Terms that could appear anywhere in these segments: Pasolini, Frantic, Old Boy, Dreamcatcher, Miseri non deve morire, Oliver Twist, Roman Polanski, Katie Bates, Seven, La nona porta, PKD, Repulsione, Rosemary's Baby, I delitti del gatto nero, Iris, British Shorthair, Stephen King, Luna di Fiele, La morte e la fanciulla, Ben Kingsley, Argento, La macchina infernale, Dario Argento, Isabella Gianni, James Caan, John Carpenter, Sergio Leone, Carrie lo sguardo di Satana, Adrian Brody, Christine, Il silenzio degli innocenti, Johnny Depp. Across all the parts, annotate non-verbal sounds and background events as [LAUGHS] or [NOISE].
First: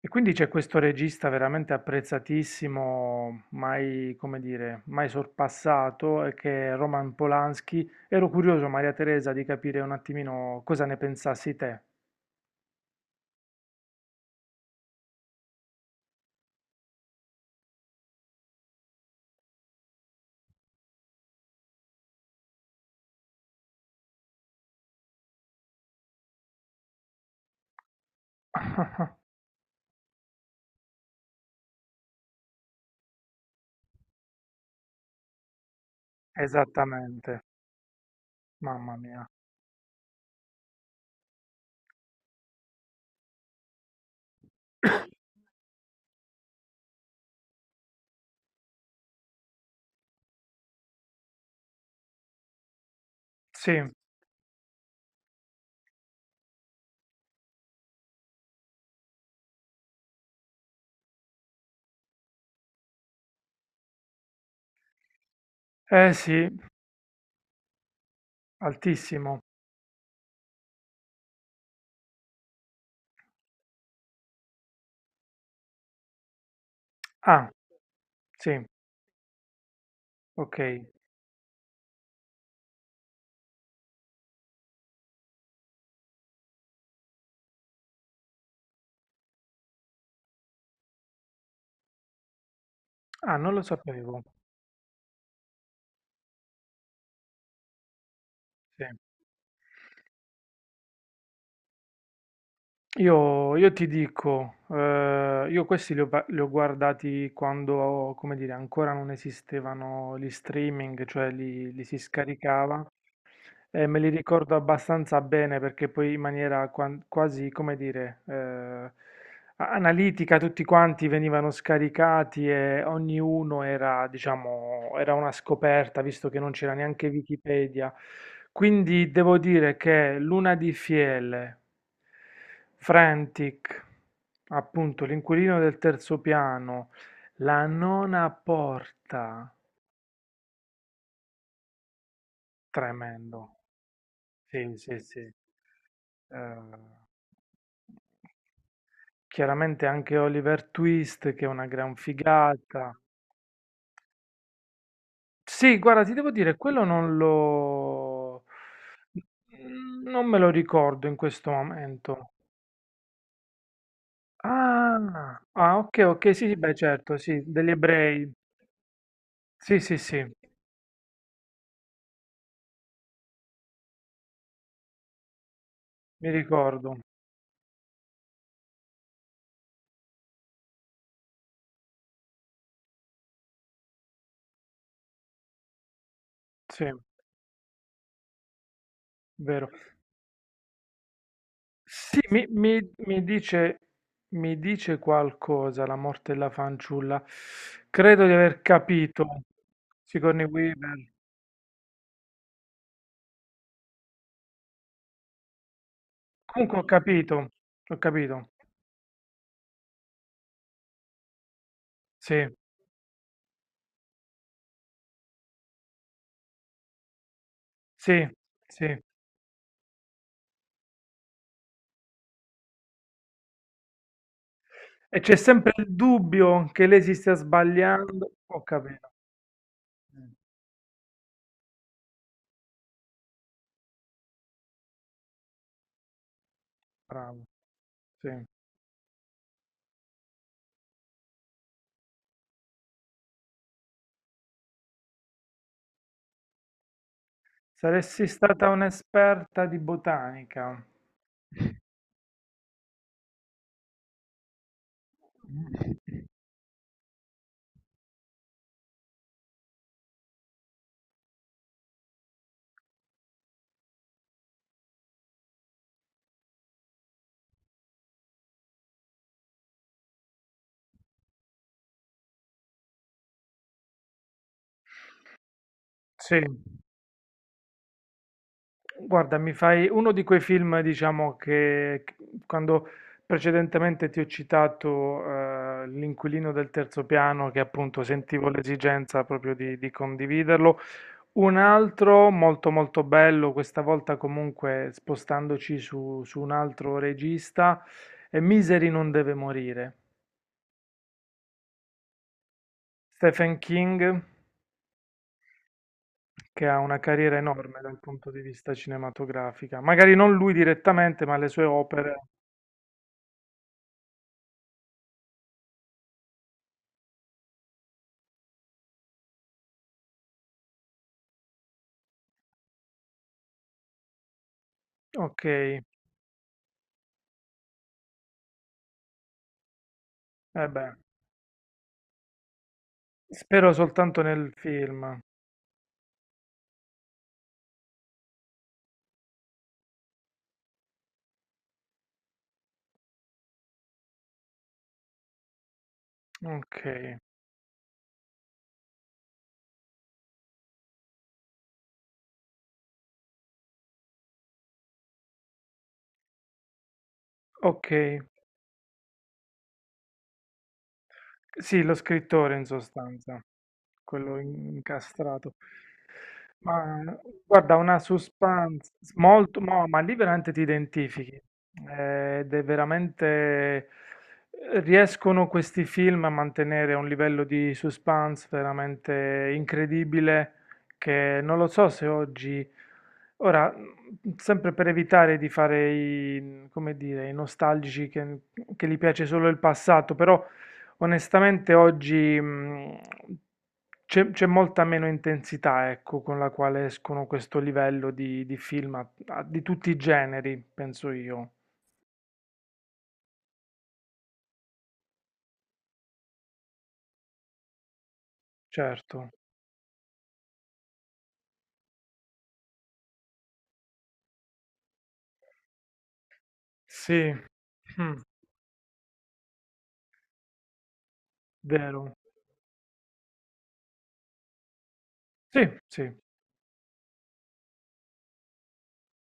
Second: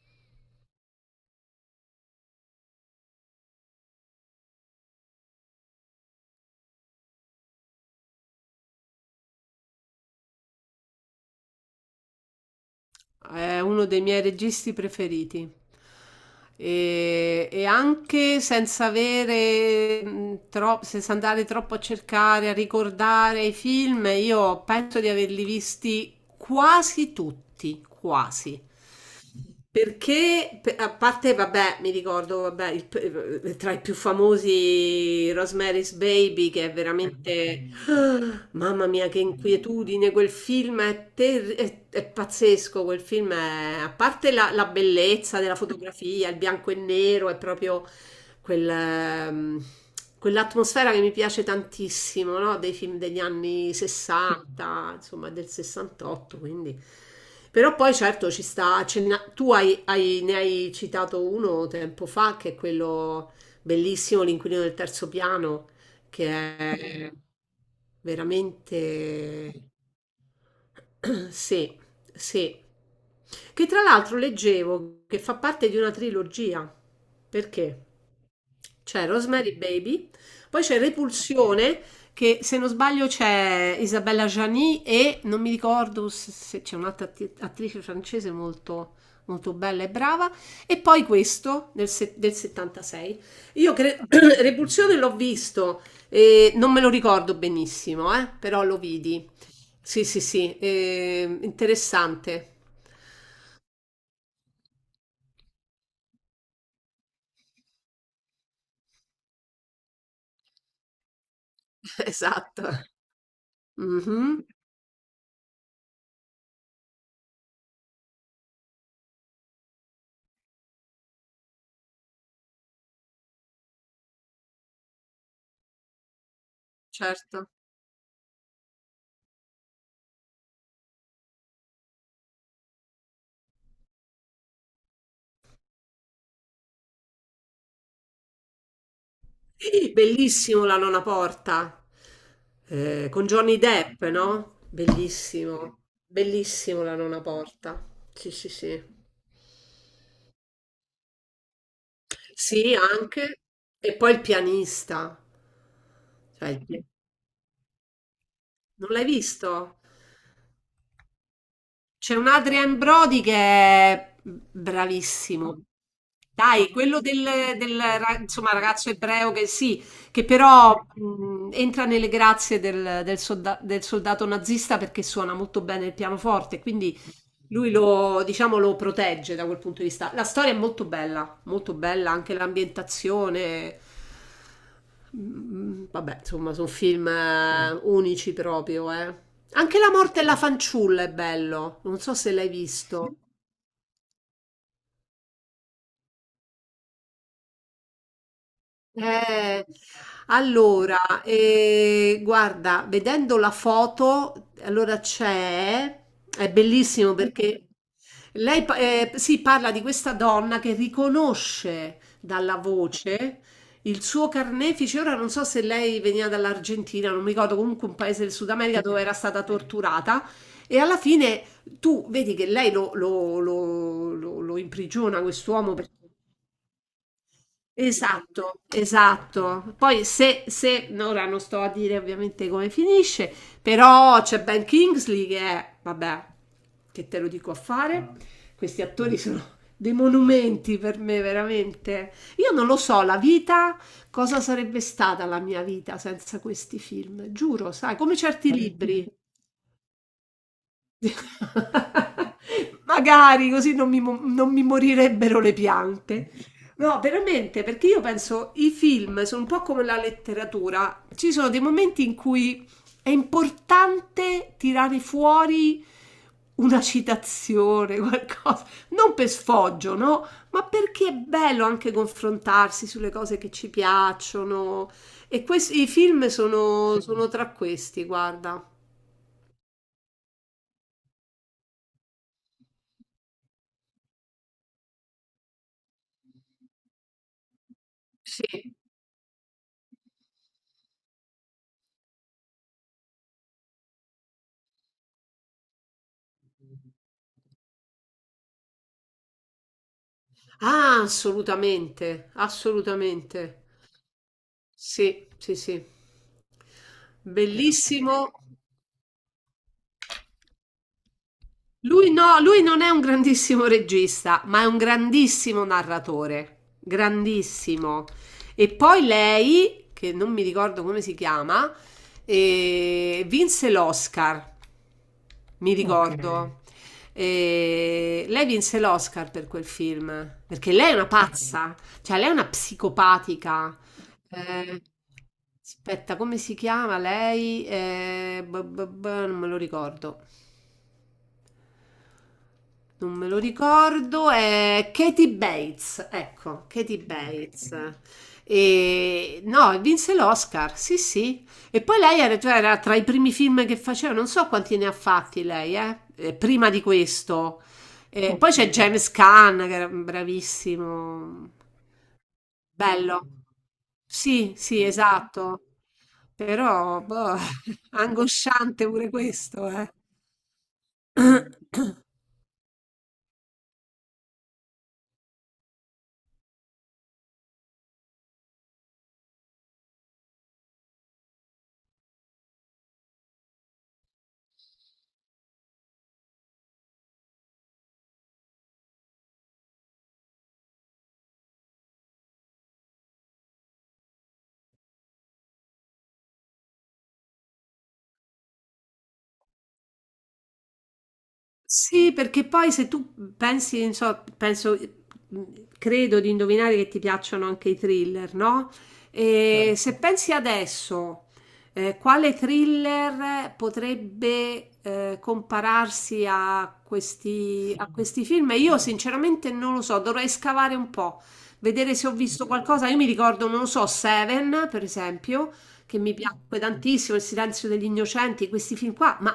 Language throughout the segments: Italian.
E quindi c'è questo regista veramente apprezzatissimo, mai, come dire, mai sorpassato, che è Roman Polanski. Ero curioso, Maria Teresa, di capire un attimino cosa ne pensassi te. È uno dei miei registi preferiti. E anche senza andare troppo a cercare, a ricordare i film, io penso di averli visti quasi tutti, quasi. [LAUGHS] Perché, a parte, vabbè, mi ricordo, vabbè, tra i più famosi Rosemary's Baby, che è Esattamente, veramente. [LAUGHS] Ah, mamma mamma mia, che mia. inquietudine, quel film è pazzesco, quel film è. A parte la bellezza della fotografia, il bianco e nero, è proprio quel, ehm, quell'atmosfera che mi piace tantissimo, no? Dei film degli anni Sì, 60, insomma del 68, quindi. Però poi certo ci sta, ce n'ha- tu hai- hai- ne hai citato uno tempo fa, che è quello bellissimo, L'inquilino del terzo piano, eh che sì, è altissimo. veramente. [CLEARS THROAT] Sì, sì. Che tra l'altro leggevo che fa parte di una trilogia. Ah, Perché? sì, C'è Rosemary Baby, ok. poi c'è Repulsione, che se non sbaglio c'è Isabella Gianni e non mi ricordo se c'è un'altra attrice francese molto, molto bella e brava, e poi questo del, se- del 76. Ah, non lo Io cre- [CLEARS THROAT] sapevo. Repulsione l'ho visto, e non me lo ricordo benissimo, però lo Sì. vidi. Sì, sì, sì, interessante. Io ti dico, io questi li ho guardati quando, come dire, ancora non esistevano gli streaming, cioè li si [LAUGHS] Esatto. scaricava e me li Mhm, ricordo abbastanza bene perché poi in maniera quasi, come dire, analitica, tutti quanti venivano scaricati e ognuno era, diciamo, era una scoperta, visto che non c'era neanche certo. Wikipedia. Quindi devo dire che Luna di Fiele, Frantic, appunto, l'inquilino del terzo piano, la nona porta, Bellissimo La nona porta, con tremendo. Johnny Depp, no? Sì, sì, sì. Bellissimo, Eh, bellissimo La nona porta. Sì, sì, sì. Chiaramente anche Oliver Twist, che è una gran Sì, figata. anche. E poi il pianista. Sì, guarda, ti devo Cioè, dire, quello non lo. non l'hai visto? Non me lo ricordo in questo C'è un momento. Adrian Brody che è Ah, bravissimo. ah, ok, ok, sì, sì, Dai, beh, quello certo, sì, del, degli del ra- ebrei. insomma, ragazzo ebreo che Sì, sì, sì, sì, che però entra nelle grazie del soldato nazista perché suona molto bene il mi pianoforte, ricordo, quindi lui lo, diciamo, lo protegge da quel punto di vista. La storia è molto bella, anche l'ambientazione. Vabbè, insomma, sono sì, film unici proprio, eh. vero. Anche La morte e la fanciulla è bello. Non so Sì, se mi, l'hai mi- visto. mi dice, mi dice qualcosa la morte della fanciulla. Credo di aver capito, Eh, Sigourney Weaver. allora, guarda, vedendo la foto, è Comunque ho bellissimo capito, perché ho capito. Si parla di questa donna che riconosce Sì, dalla voce il suo carnefice. Ora non so se lei veniva dall'Argentina, non mi ricordo, comunque un paese sì, del Sud America sì. dove era stata torturata. E alla fine tu vedi che lei lo E imprigiona c'è sempre quest'uomo il perché. dubbio che lei si stia sbagliando. Ho Esatto, capito. esatto. Poi Mm, se, se, no, ora non sto a dire ovviamente come finisce, però c'è Ben Kingsley che è, vabbè, che te lo Bravo. dico a fare. Sì. Questi attori sono dei monumenti per me, veramente. Io non lo so, cosa sarebbe stata la mia vita senza questi film? Giuro, sai, come Saresti certi stata libri. un'esperta di botanica. [LAUGHS] Magari così non mi morirebbero le piante. No, veramente, perché io penso i film sono un po' come la letteratura. Ci sono dei momenti in cui è importante tirare fuori una citazione, [LAUGHS] qualcosa, non per sfoggio, no? Ma perché è bello anche confrontarsi sulle cose che ci piacciono. E i film Sì. sono tra questi, guarda. Guarda, mi fai uno di quei film, diciamo, che quando precedentemente ti ho citato L'inquilino del terzo piano, che appunto sentivo Sì, l'esigenza proprio di condividerlo. Un altro molto molto bello, questa volta comunque spostandoci su un altro regista, è Miseri non deve morire. ah, assolutamente, Stephen assolutamente. King, Sì, sì, sì. Vero. che ha una carriera enorme dal punto Bellissimo. di vista cinematografica. Magari non lui direttamente, ma le sue Lui opere. no, lui non è un grandissimo regista, ma è un grandissimo narratore, grandissimo. E poi lei, che non mi ricordo come si chiama, vinse l'Oscar, Ok, mi, ok, eh ricordo. Lei vinse l'Oscar per quel film, perché beh, lei è una pazza, cioè lei è una spero psicopatica. soltanto nel Eh, film. aspetta, come si chiama lei? Non me lo ricordo. Non me lo ricordo, è Katie Bates, ecco, Ok, Katie Bates. E no, e vinse l'Oscar, sì, sì. E poi lei era, cioè, era tra i primi film che faceva, non so quanti ne ha fatti lei, prima di questo. ok. Poi c'è James Caan, che era bravissimo. Sì, lo scrittore in Bello. sostanza, quello Sì, sì, incastrato. esatto. Però, Ma boh, guarda, [LAUGHS] una angosciante suspense pure molto, questo, no, eh. ma lì veramente ti identifichi. Ed è veramente, riescono questi film a mantenere un livello di suspense veramente incredibile che non lo so se oggi. Ora, sempre per evitare di fare i, come dire, i nostalgici che gli piace solo il passato, però onestamente oggi c'è molta meno intensità, ecco, con la quale escono questo livello di film di tutti i generi, penso io. Sì, perché poi se tu pensi, non so, mm, credo di indovinare che ti piacciono anche i thriller, no? Certo. E certo, se pensi adesso, quale thriller potrebbe compararsi Sì, a Mm, questi film? Io sinceramente non lo so, dovrei scavare un po', vedere se ho vero. visto qualcosa. Io mi ricordo, non lo so, Seven, per esempio, Sì, che sì. mi piacque tantissimo, Il silenzio degli innocenti, questi film qua, ma.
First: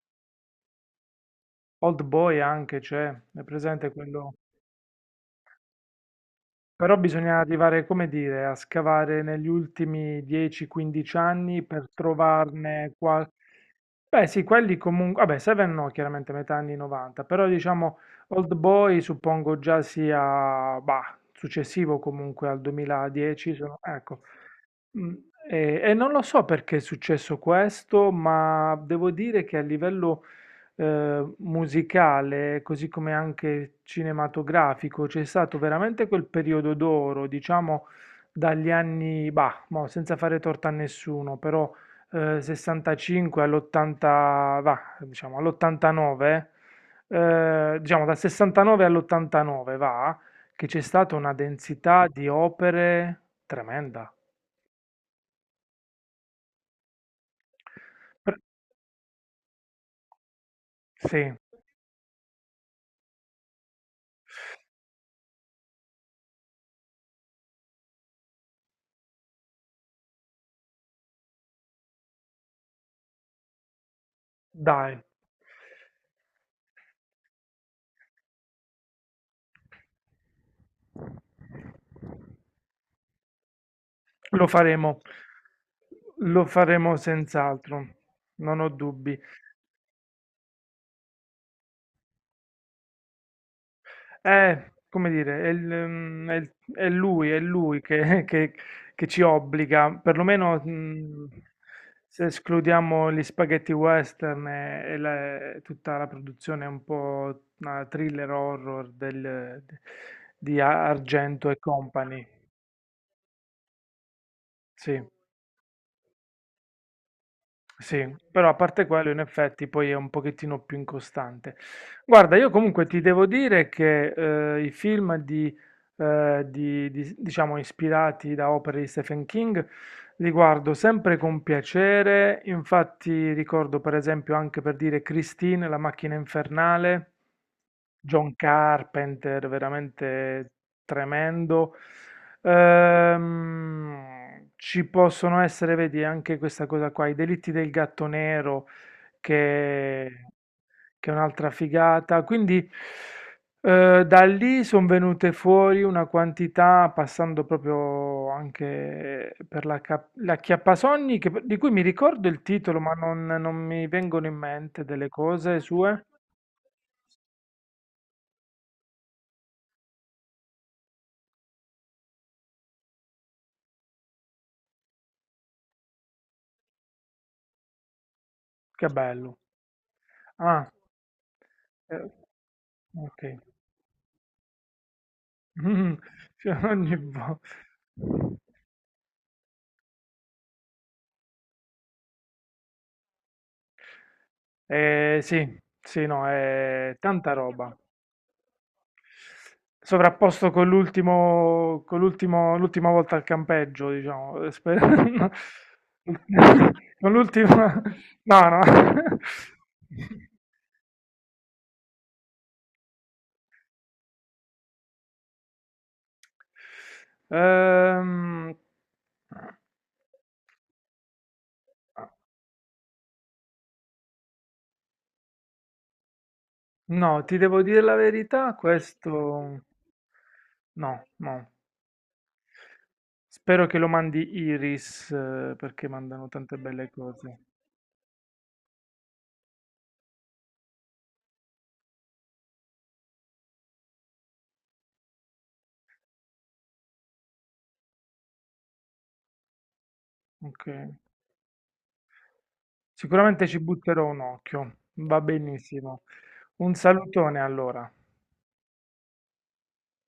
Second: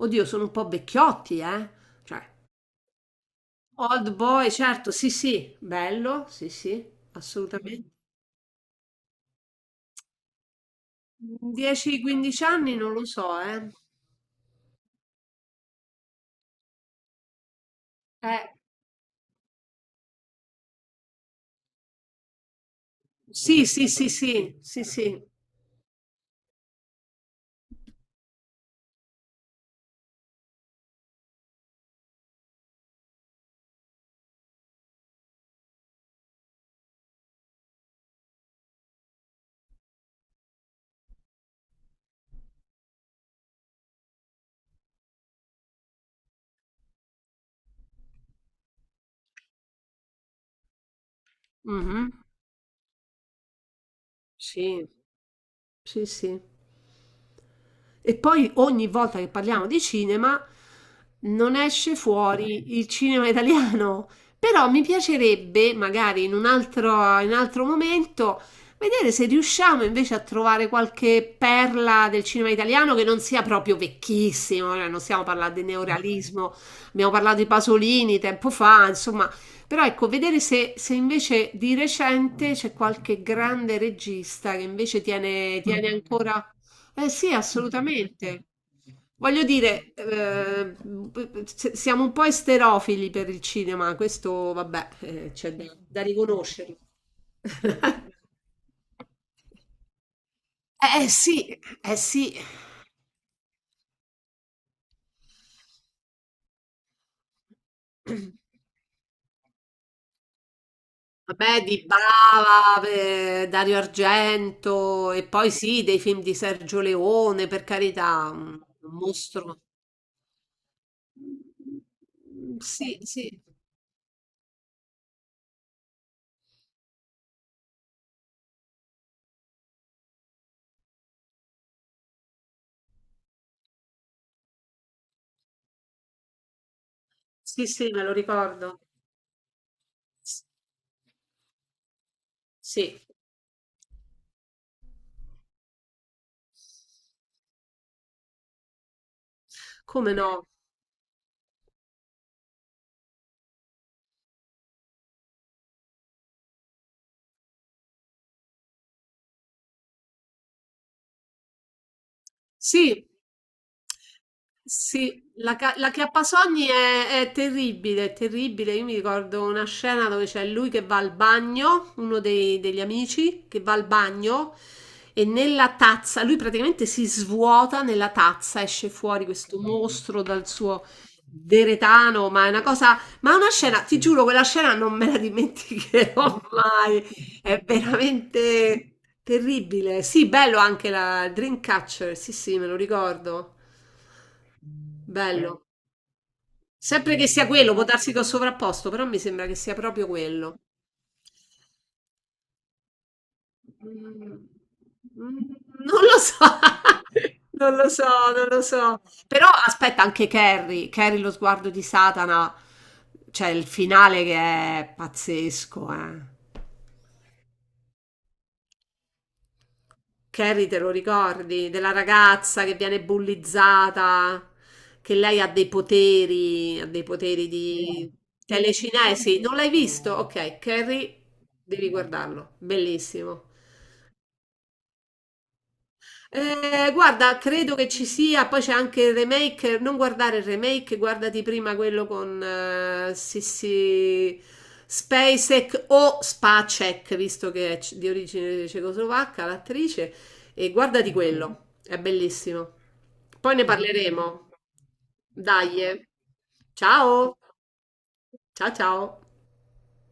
Oddio, sono un po' vecchiotti, eh? Old Cioè, Boy anche c'è, è presente Old quello? Boy, certo, sì, sì, bello, sì, sì, Però bisogna arrivare, assolutamente. come dire, a scavare negli ultimi 10-15 anni per 10-15 anni non trovarne lo qual. so, eh. Beh, sì, quelli comunque. Vabbè, Seven no, chiaramente metà anni 90, però diciamo Eh, Old Boy suppongo già sia, bah, successivo comunque al 2010, sì, sì, sì, ecco. sì, sì, Mh, sì. e non lo so perché è successo questo, ma devo dire che a livello, musicale, così come anche cinematografico, c'è stato veramente quel periodo d'oro, diciamo dagli anni, bah, mo senza fare torto a nessuno, però, 65 all'80 va, diciamo all'89, diciamo dal 69 all'89 va, che c'è stata una densità Mhm, di opere tremenda. sì. Sì, sì. E Per poi ogni volta che parliamo di cinema sì, non esce fuori il cinema italiano. Però mi piacerebbe, magari in un altro momento, vedere se riusciamo invece a trovare qualche perla del cinema italiano che non sia proprio vecchissimo. Cioè, non dai. stiamo parlando di neorealismo, abbiamo parlato di Pasolini tempo fa, insomma. Però ecco, vedere se, se invece di recente c'è qualche grande Lo regista che faremo. invece tiene, tiene ancora. Lo faremo Eh sì, senz'altro, assolutamente. non ho dubbi. Voglio dire, siamo un po' esterofili per il cinema, questo È, vabbè, come dire, è, c'è il, da, da è riconoscerlo. è lui, è [LAUGHS] lui che, [LAUGHS] che- che ci obbliga, perlomeno Eh sì, eh se sì. escludiamo gli spaghetti western e tutta la produzione un po' thriller horror di Argento e Vabbè, di Company. Bava, Dario Sì. Argento e poi sì, dei film di Sergio Leone, per Sì, carità, però a un parte un quello, in mostro. effetti, poi è un pochettino più incostante. Guarda, io Mhmm, comunque sì, ti Okay. devo sì. dire che i film diciamo, ispirati da opere di Stephen King li guardo sempre con piacere. Infatti, ricordo per esempio anche per dire Christine, La macchina infernale, Sì, sì, me lo John ricordo. Carpenter, S veramente tremendo. Sì, Ci possono essere, vedi, anche questa cosa qua, i delitti del gatto nero, come che, no. che è un'altra figata. Quindi da lì sono venute fuori una quantità, passando proprio anche per la Chiappasogni, di cui mi ricordo il titolo, ma Sì. non mi vengono in mente delle Sì, la, cose ca- la sue. acchiappasogni è terribile, è terribile. Io mi ricordo una scena dove c'è lui che va al bagno, uno degli amici che va al bagno e nella tazza, lui praticamente si svuota nella tazza, Che esce fuori bello. questo mostro dal Ah, suo eh, deretano, ok. ma è una scena, ti giuro, quella scena non me la Mh-mh. [LAUGHS] dimenticherò [LAUGHS] Cioè ogni mai. vo. È veramente terribile. Sì, bello anche la Dreamcatcher, sì, sì, me lo ricordo. Sì, Bello. sì, no, è Sempre che tanta sia quello, roba. può darsi che ho sovrapposto, però mi sembra che sia proprio Sovrapposto quello. con l'ultimo l'ultima volta al campeggio, Mm, diciamo, mm, e spe [LAUGHS] Non lo so, con [LAUGHS] non l'ultima lo so, no, non lo so. no. Però aspetta anche Carrie, Carrie lo sguardo di Satana, cioè il finale che è pazzesco, eh. Ehm, Carrie, te lo ricordi? Della ragazza che viene bullizzata, che lei ha dei no, ti poteri devo dire la di verità, telecinesi. Non questo l'hai visto? Ok, no, Carrie, no. devi guardarlo. Bellissimo. Spero che lo mandi Iris, perché mandano tante belle cose. Guarda, credo che ci sia, poi c'è anche il remake, non guardare il remake, guardati prima quello con Sissi Spacek o Spacek, visto che è di origine cecoslovacca l'attrice, Ok. e guardati quello, è bellissimo. Sicuramente Poi ci ne butterò un parleremo. occhio. Va Dai, benissimo. eh. Un Ciao, salutone allora. ciao, ciao.